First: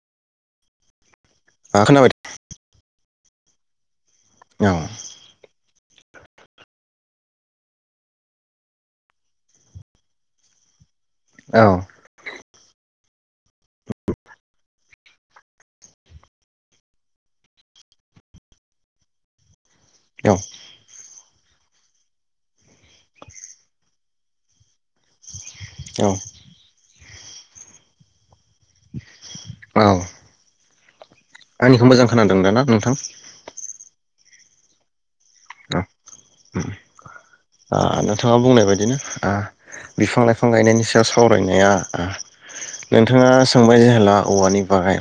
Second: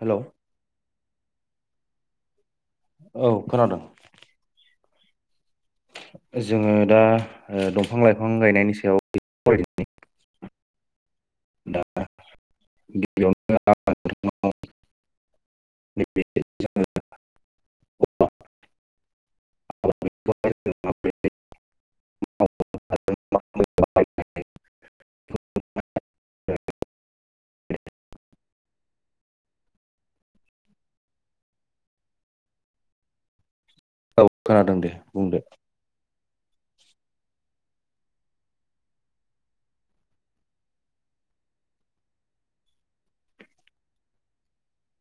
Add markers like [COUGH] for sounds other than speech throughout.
Hello ओ खोनाबायद औ खोनादों। औ जोङो दा ओ दंफां लाइफां गायनायनि सायाव [UNINTELLIGIBLE] औ दा [UNINTELLIGIBLE] औ आबादखौहाय [UNINTELLIGIBLE] औ [INAUDIBLE] औ आंनिखौ मोजां खोनादों दाना नोंथां? औ खोनादों दे, बुंदो उम ओ नोंथाङा बुंनाय बायदिनो ओ बिफां लाइफां गायनायनि सायाव सावरायनाया ओ नोंथाङा सोंबाय जेला औवानि बागै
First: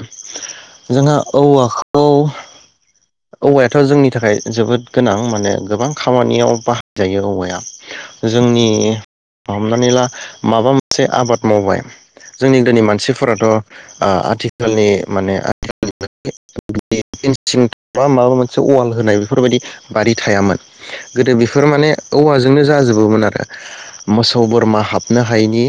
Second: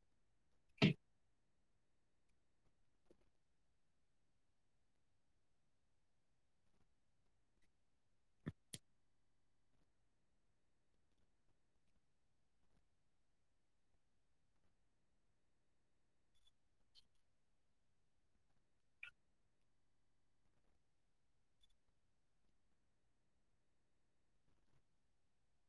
जोंहा औवाखौ औवायाथ' जोंनि थाखाय जोबोद गोनां माने गोबां खामानियाव बाहायजायो औवाया जोंनि हमनानै ला माबा मोनसे आबाद मावबाय जोंनि गोनि मानसिफोराथ' ओ आथिखालनि माने मा माबा मोनसे औवाल होनाय बेफोरबायदि बारि थायामोन गोदो बेफोर माने औवाजोंनो जाजोबोमोन आरो मोसौ बोरमा हाबनो हायैनि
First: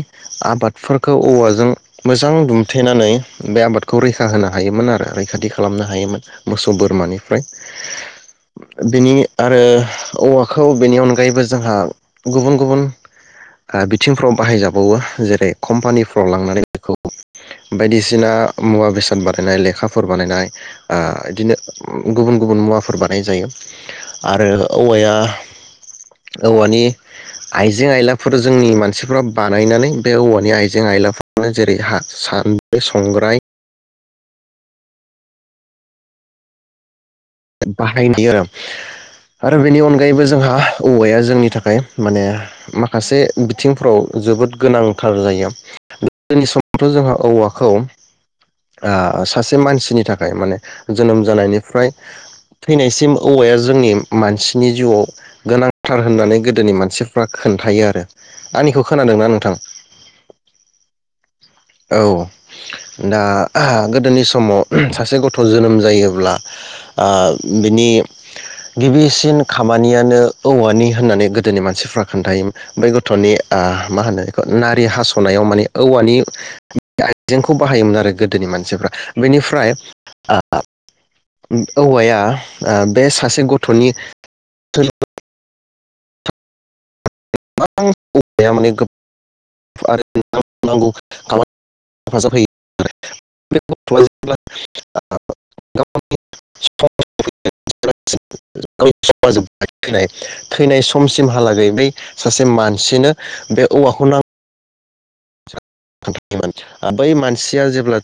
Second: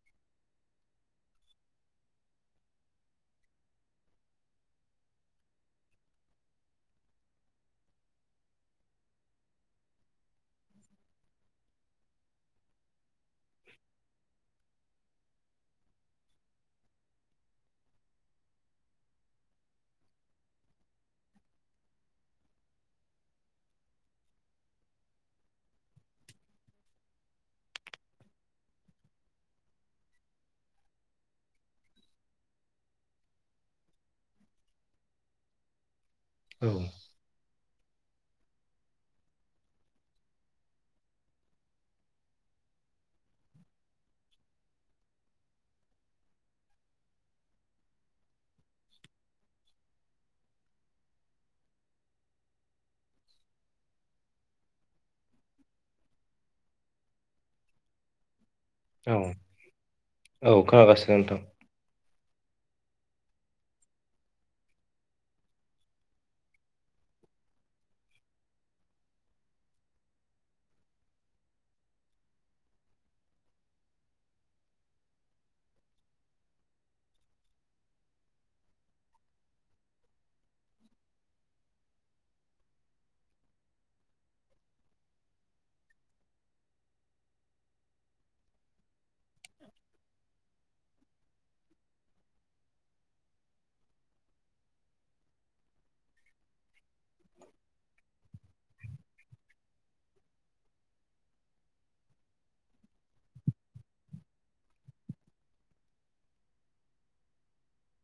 आबादफोरखौ औवाजों मोजां दुमथेनानै बे आबादखौ रैखा होनो हायोमोन आरो रैखाथि खालामनो हायोमोन मोसौ, बोरमानिफ्राय बेनि आरो औवाखौ बेनि अनगायैबो जोंहा गुबुन गुबुन, ओ बिथिंफ्राव बाहायजाबाय, बावो जेरै कम्पानिफ्राव लांनानै बेखौ बायदिसिना मुवा बेसाद बानायनाय लेखाफोर बानायनाय बिदिनो, गुबुन गुबुन मुवाफोर बानाय जायो आरो औवाया औवानि आइजें आइलाफोर जोंनि मानसिफ्रा बानायनानै बे औवानि आइजें आइलाफोरानो जेरै सान्द्रि, संग्राय, औ बाहायनाय आरो आरो बेनि अनगायैबो जोंहा औवाया जोंनि थाखाय माने माखासे बिथिंफ्राव जोबोद गोनांथार जायो गोदोनि समावथ' जोंहा औवाखौ आ सासे मानसिनि थाखाय माने जोनोम जानायनिफ्राय, थैनायसिम औवाया जोंनि मानसिनि जिउआव गोनांथार होननानै गोदोनि मानसिफ्रा खोन्थायो आरो आंनिखौ औ खोनादोंना नोंथां औ खोनागासिनो नोंथां, औ दा गोदोनि समाव सासे ग'थ जोनोम जायोब्ला ओ बिनि गिबिसिन खामानियानो औवानि होननानै गोदोनि मानसिफ्रा खोन्थायोमोन बै ग'थनि मा होनो बेखौ नारि हास नायाव माने औवानि, [UNINTELLIGIBLE] आइजेंखौ बाहायोमोन आरो गोदोनि मानसिफ्रा बेनिफ्राय औवाया ओ बे सासे ग'थनि [UNINTELLIGIBLE] माने [UNINTELLIGIBLE] थैनाय समसिमहालागै बै सासे मानसिनो बे औवाखौ नां बै मानसिया जेब्ला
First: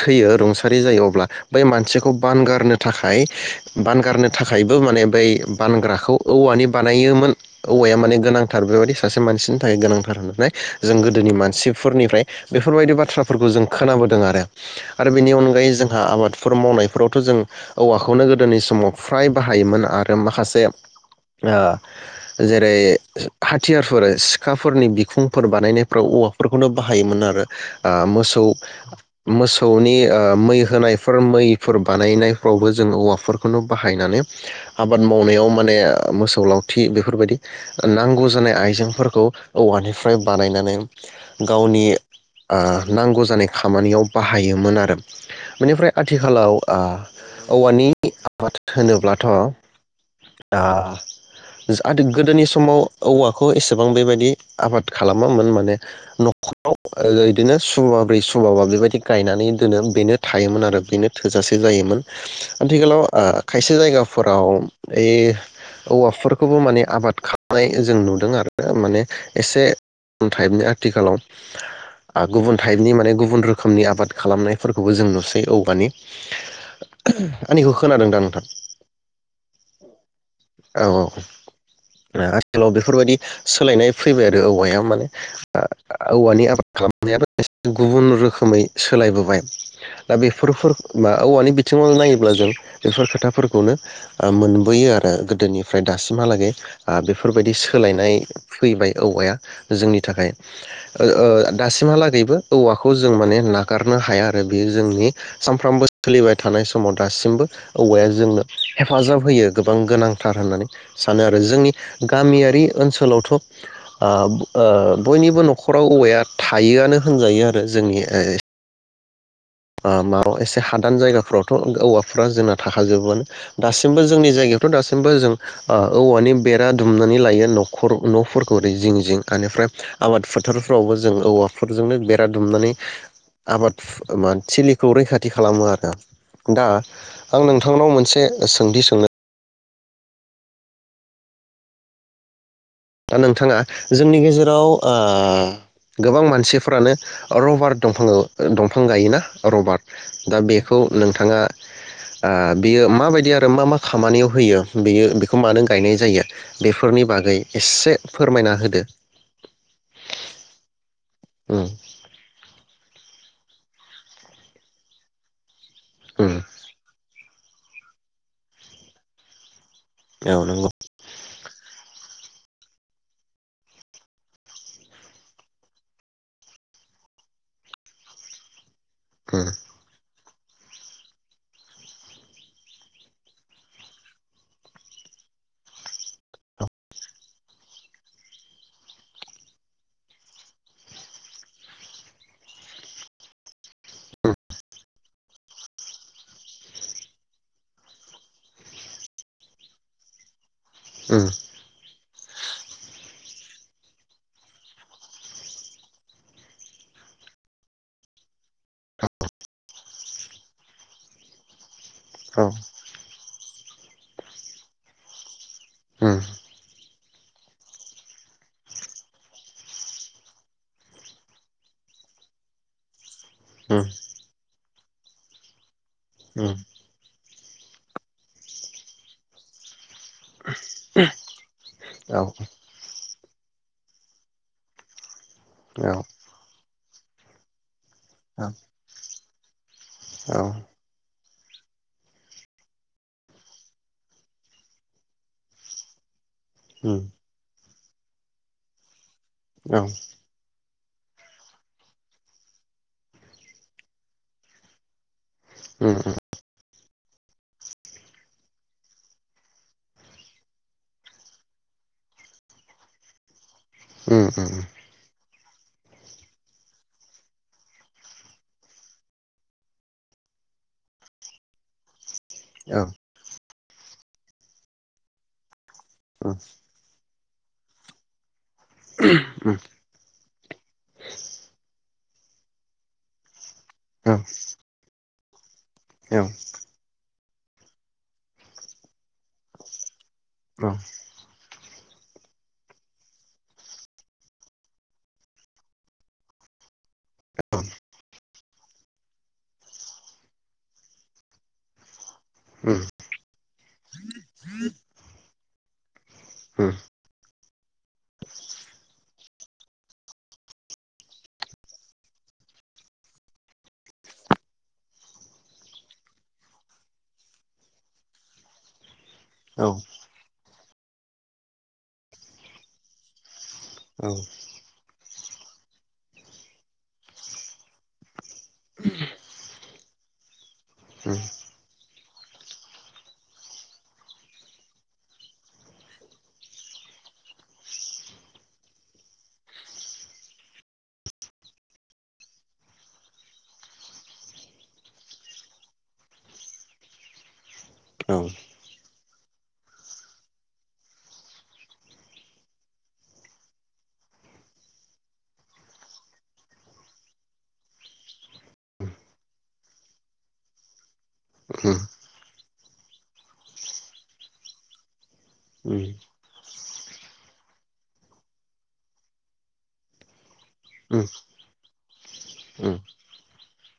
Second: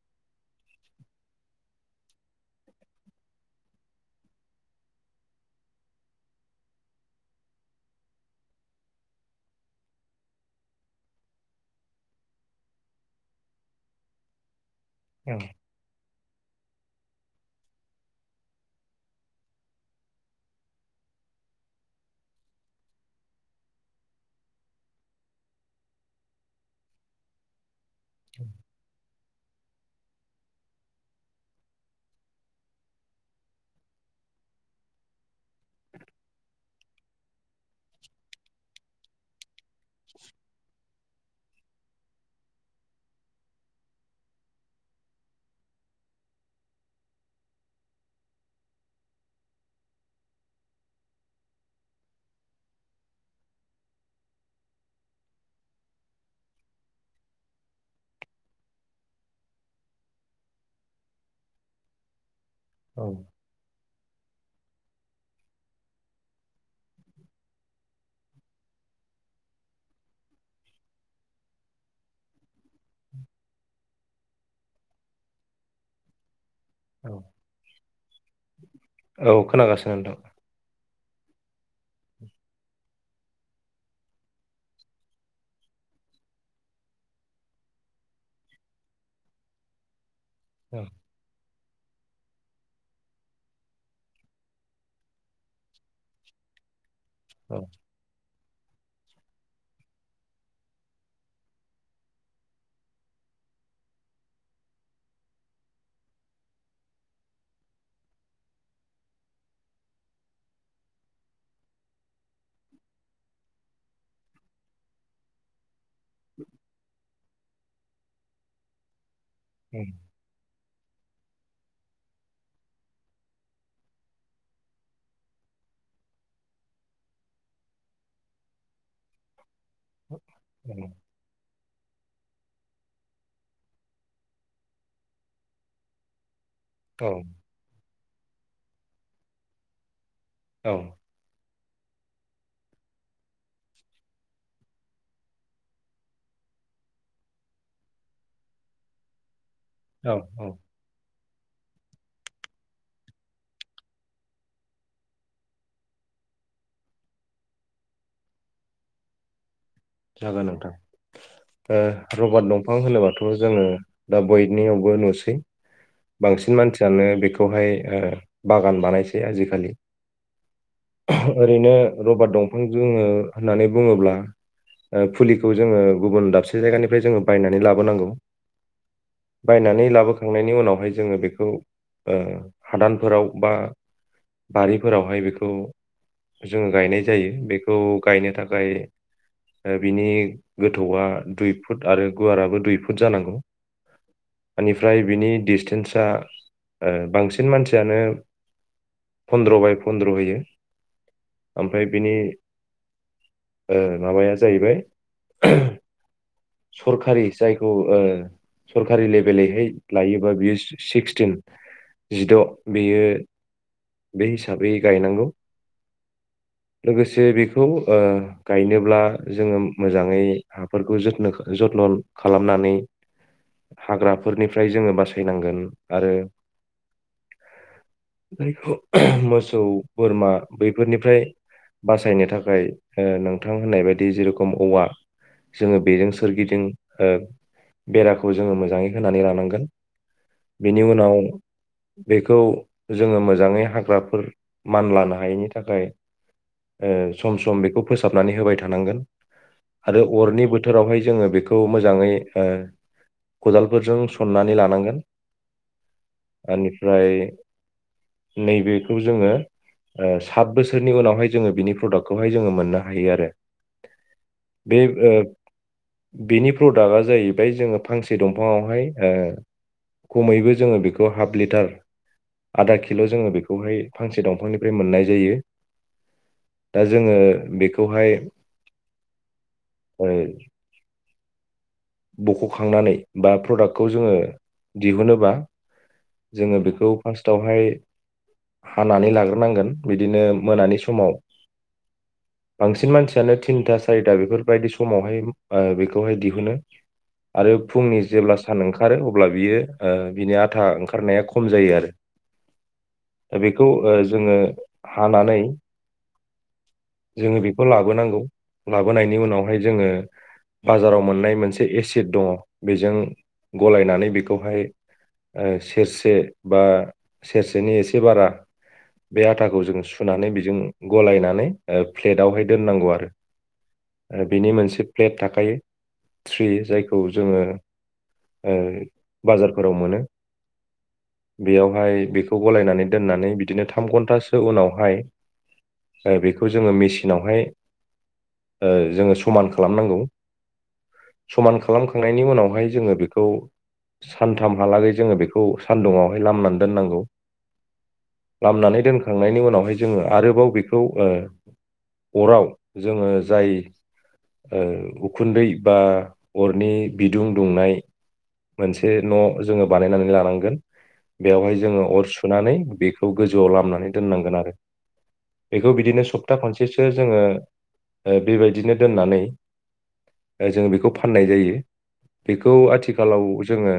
थैयो रुंसारि जायो अब्ला बै मानसिखौ बानगारनो थाखाय बानगारनो थाखायबो माने बै बानग्राखौ औवानि बानायोमोन औवाया माने गोनांथार बेबायदि सासे मानसिनि थाखाय गोनांथार होननानै जों गोदोनि मानसि, फोरनिफ्राय बेफोरबायदि बाथ्राफोरखौ जों खोनाबोदों आरो, आरो बेनि औ अनगायै जोंहा आबादफोर मावनाय, फोरावथ' जों औवाखौनो गोदोनि समाव फ्राय बाहायोमोन आरो माखासे ओ जेरै हाथियारफोर सिखाफोरनि बिखुंफोर बानायनायफ्राव औवा फोरफोरखौनो बाहायोमोन आरो ओ मोसौ, मोसा, खौनि ओ मै होनायफोर मैफोर बानायनायफ्रावबो जोंङो औवाफोरखौनो बाहायनानै आबाद मावनायाव माने मोसौ लावथि बेफोरबायदि नांगौ जानाय आइजेंफोरखौ औवानिफ्राय बानायनानै गावनि ओ नांगौ जानाय खामानियाव बाहायोमोन आरो बेनिफ्राय आथिखालाव आ औवानि आबाद होनोब्लाथ' ओ गोदोनि समाव औवाखौ एसेबां बेबायदि आबाद खालामामोन माने, न'खराव बिदिनो सुबाब्रै सुबाबा बेबायदि गायनानै दोनो बेनो थायोमोन आरो बेनो थोजासे जायोमोन, आथिखालाव ओ खायसे जायगा फोराव ओइ औवाफोरखौबो माने आबाद खालामनाय जों नुदों आरो माने एसे टाइपनि आथिखालाव आ गुबुन टाइपनि माने गुबुन रोखोमनि आबाद खालामनायफोरखौबो जों नुसै औवानि औ [UNINTELLIGIBLE] आंनिखौ खोनादों दा नोंथां औ खोनागासिनो नोंथां औ औ। ओ आथिखालाव बेफोरबायदि सोलायनाय फैबाय आरो औवाया माने ओ औवानि आबाद खालामनायाबो गुबुन रोखोमै सोलायबोबाय। दा बेफोर फोर मा औवानि बे थिंङै नायोब्ला जों बेफोर खोथाफोरखौनो मोनबोयो आरो गोदोनिफ्राय दासिमहालागै। ओ बेफोरबायदि औ सोलायनाय फैबाय औवाया जोंनि थाखाय ओ दासिमहालागैबो औवाखौ जों माने नागारनो हाया आरो बेयो जोंनि सानफ्रोमबो सोलिबाय थानाय समाव दासिमबो औवाया जोंनो हेफाजाब होयो गोबां गोनांथार होननानै सानो आरो जोंनि गामियारि ओनसोलावथ ओ ओ बयनिबो नखराव औवाया थायोआनो होनजायो आरो जोंनि ओ अ मा एसे हादान जायगा फोरावथ औवाफ्रा जोंना थाखाजोबोनो दासिमबो जोंनि जायगायावथ दासिमबो जों ओ औवानि बेरा दुमनानै लायो नखर नफोरखौ ओरै जिं जिं बेनिफ्राय आबाद फोथारफ्रावबो जों औवाफोरजोंनो बे ओ दुमनानै आबाद मा थिलिखौ रैखाथि खालामो आरो। दा आं नोंथांनाव मोनसे सोंथि सोंनो औ दा नोंथाङा जोंनि गेजेराव ओ गोबां मानसिफ्रानो रबार दंफां दंफां गायोना? रबार औ दा औ बेखौ नों नोंथाङा ओ बियो माबायदि आरो मा मा खामानियाव होयो बियो बेखौ मानो गायनाय जायो बेफोरनि बागै एसे फोरमायना होदो। जागोन नोंथां। उम ओ रबार दं फां होनोबाथ जोङो दा बयनियावबो नुसै। उम बांसिन मानसियानो बेखौ खौहाय ओ बागान बानायसै आजिखालि। औ नंगौ ओरैनो रबार दंफां जोङो होननानै बुङोब्ला ओ फुलिखौ जोङो गुबुन दाबसे जायगानिफ्राय जोङो बायनानै लाबोनांगौ। उम बायनानै लाबो खांनायनि उनावहाय जोङो बेखौ ओ हादानफोराव बा बारिफोरावहाय बेखौ जोङो गायनाय जायो बेखौ गायनो थाखाय दा बिनि गोथौआ दुइ फुट आरो गुवाराबो दुइ फुट जानांगौ ओनिफ्राय बिनि डिसटेन्सा ओ बांसिन मानसियानो फन्द्र बाय फन्द्र होयो। उम ओमफ्राय बिनि ओ माबाया जाहैबाय सरखारि जायखौ ओ सरखारि लेभेलैहाय लायोबा बियो सिक्सटिन जिद' औ बेयो बे हिसाबै गायनांगौ उम लोगोसे बेखौ ओ गायनोब्ला जोङो मोजाङै हाफोरखौ जथोनो जथन'ओयखौ खालामनानै उम उम हाग्राफोरनिफ्राय जोङो बासायनांगोन आरो मोसौ बोरमा बैफोरनिफ्राय औ बासायनो थाखाय ओ नोंथां होननाय बायदि दि जेरेखोम औवा जोङो औ उम औ बेजों सोरगिदिं ओ बेराखौ उम जोङो मोजाङै होनानै लानांगोन बेनि उनाव बेखौ जोङो मोजाङै हाग्राफोर मान लानो हायैनि थाखाय ओ सम सम बेखौ फोसाबनानै होबाय था थानांगोन उम आरो अरनि बोथोरावहाय जोङो बेखौ जोङो मोजांङै ओ खदालफोरजों सननानै लानांगोन उम औ उम उम औ उम औ उम औ उम औ उम औ ओनिफ्राय नैबेखौ जोङो ओ सात बोसोरनि उनाव प्रडाक्टखौहाय जोंङो मोननो हायो आरो। उम बे ओ बेनि प्रडाक्टआ जाहैबाय जोङो फांसे दंफाङावहाय ओ खमैबो जोङो बेखौ हाफ लिटार आधा किल जोङो बेखौहाय फांसे दंफांनिफ्राय मोननाय जायो दा जोङो बेखौहाय ओ बख'खांनानै बा प्रडाक्टखौ जोङो दिहुनोबा जोङो बेखौ फार्स्टआवहाय हानानै लाग्रोनांगोन बिदिनो मोनानि समाव बांसिन मानसियानो थिनथा सारिथा बेफोरबायदि समावहाय ओ बेखौहाय दिहुनो। आरो फुंनि जेब्ला सान ओंखारो अब्ला बियो ओ बिनि आथा ओंखारनाया खम जायोआरो दा बेखौ ओ जोङो हानानै जोङो बेखौ लाबोनांगौ लाबोनायनि उनावहाय जोङो बाजाराव मोननाय मोनसे ए-एसिड दङ बेजों गलायनानै बेखौहाय ओ सेरसे बा सेरसेनि एसे बारा बे आथाखौ जों सुनानै बेजों गलायनानै ओ प्लेटावहाय दोननांगौ आरो ओ बेनि मोनसे प्लेट थाखायो त्रि जायखौ जोङो ओ बाजारफोराव मोनो बेयावहाय बेखौ गलायनानै दोननानै बिदिनो थाम घन्टासो उनावहाय ओ बेखौ जोङो मेसिनावहाय ओ जोङो समान खालामनांगौ। समान खालामखांनायनि उनावहाय जोङो बेखौ सानथामहालागै जोङो बेखौ सानदुुंङावहाय लामनानै दोननांगौ लामनानै दोनखांनायनि उनावहाय जोङो आरोबाव बेखौ ओ अराव जोङो जाय ओ उखुन्दै बा अरनि बिदुं दुंनाय मोनसे न' जोङो बानायनानै लानांगोन बेवहाय जोङो अर सुनानै बेखौ गोजौआव लामनानै दोननांगोन आरो बेखौ बिदिनो सप्ता खनसेसो जोङो ओ बेबायदिनो दोननानै जोङो बेखौ फाननाय जायो बेखौ आथि खालाव जोङो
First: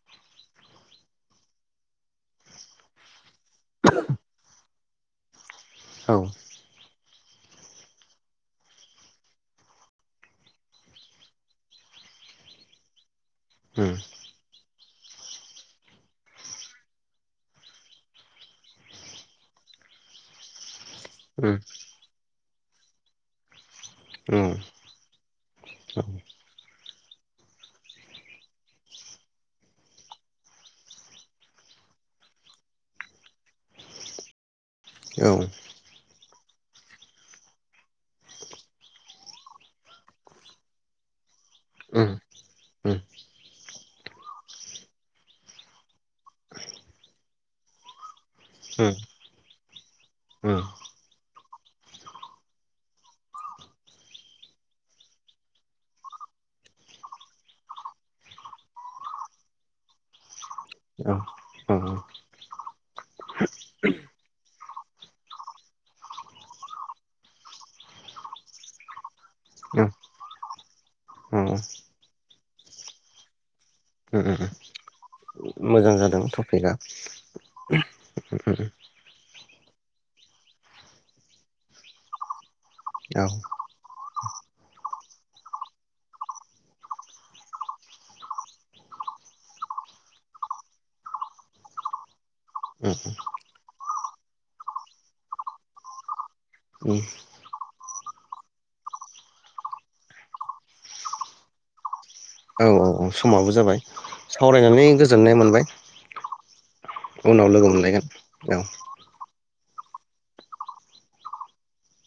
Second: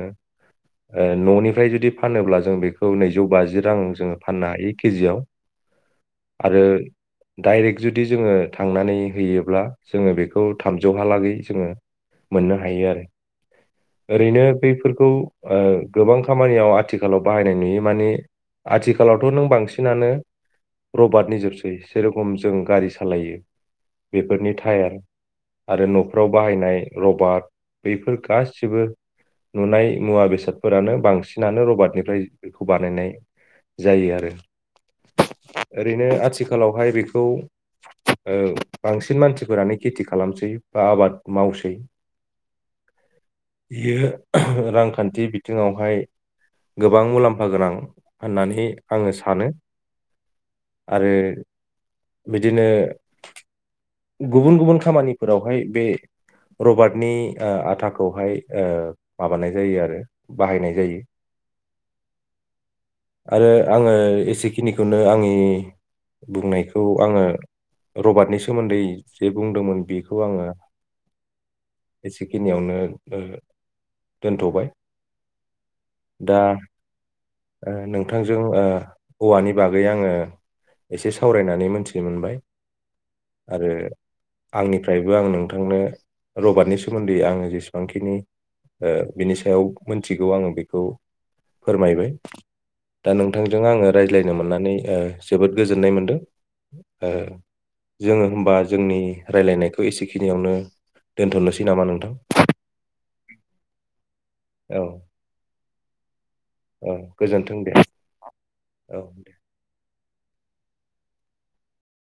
ओ न'निफ्राय जुदि फानोब्ला जों बेखौ नैजौ बाजि रां जोङो फाननो हायो केजियाव आरो डाइरेक्ट जुदि जोङो थांनानै होयोब्ला जोङो बेखौ थामजौहालागै जोङो मोननो हायो आरो। ओरैनो बैफोरखौ ओ गोबां खामानियाव आथिखालाव बाहायनाय नुयो माने आथिखालावथ' नों बांसिनानो रबाटनि जोबसै जेरखम जों गारि सालायो बेफोरनि टायार आरो न'फ्राव बाहायनाय रबाट बैफोर गा सिबो नुनाय मुवा बेसादफोरानो बांसिनानो रबटनिफ्राय बेखौ बानायनाय जायो आरो ओरैनो आथिखालावहाय बेखौ ओ बांसिन मानसिफोरानो खेथि खालामसै बा आबाद मावसै उम इयो रांखान्थि बिथिङावहाय गोबां मुलाम्फा गोनां होननानै उम आङो सानो उम आरो बिदिनो गुबुन गुबुन खामानिफोरावहाय बे रबाटनि ओ आथा खौहाय ओ माबानाय जायो आरो बाहायनाय जायो औ औ आरो आङो एसेखिनिखौनो आंनि बुंनायखौ आङो रबाटनि सोमोन्दै जे बुंदोंमोन बेखौ आङो औ एसेखिनियावनो ओ औ दोनथ'बाय। दा टपिकआ ओ नोंथांजों औ औवानि बागै आङो एसे सावरायनानै मोनथिनो मोनबाय औ आरो आंनिफ्रायबो आं नोंथांनो रबाटनि सोमोन्दै आङो जेसेबांखिनि ओ बिनि सायाव मोनथिगौ आङो बेखौ फोरमायबाय। दा नोंथांजों आङो रायज्लायनो मोननानै ओ जोबोद गोजोननाय मोनदों ओ जोङो होनबा जोंनि रायज्लायनायखौ एसेखिनियावनो दोनथ'नोसै नामा नोंथां? औ औ समाबो जाबाय औ सावरायनानै गोजोननाय मोनबाय। औ उनाव गोजोन्थों दे लोगो मोनलायगोन औ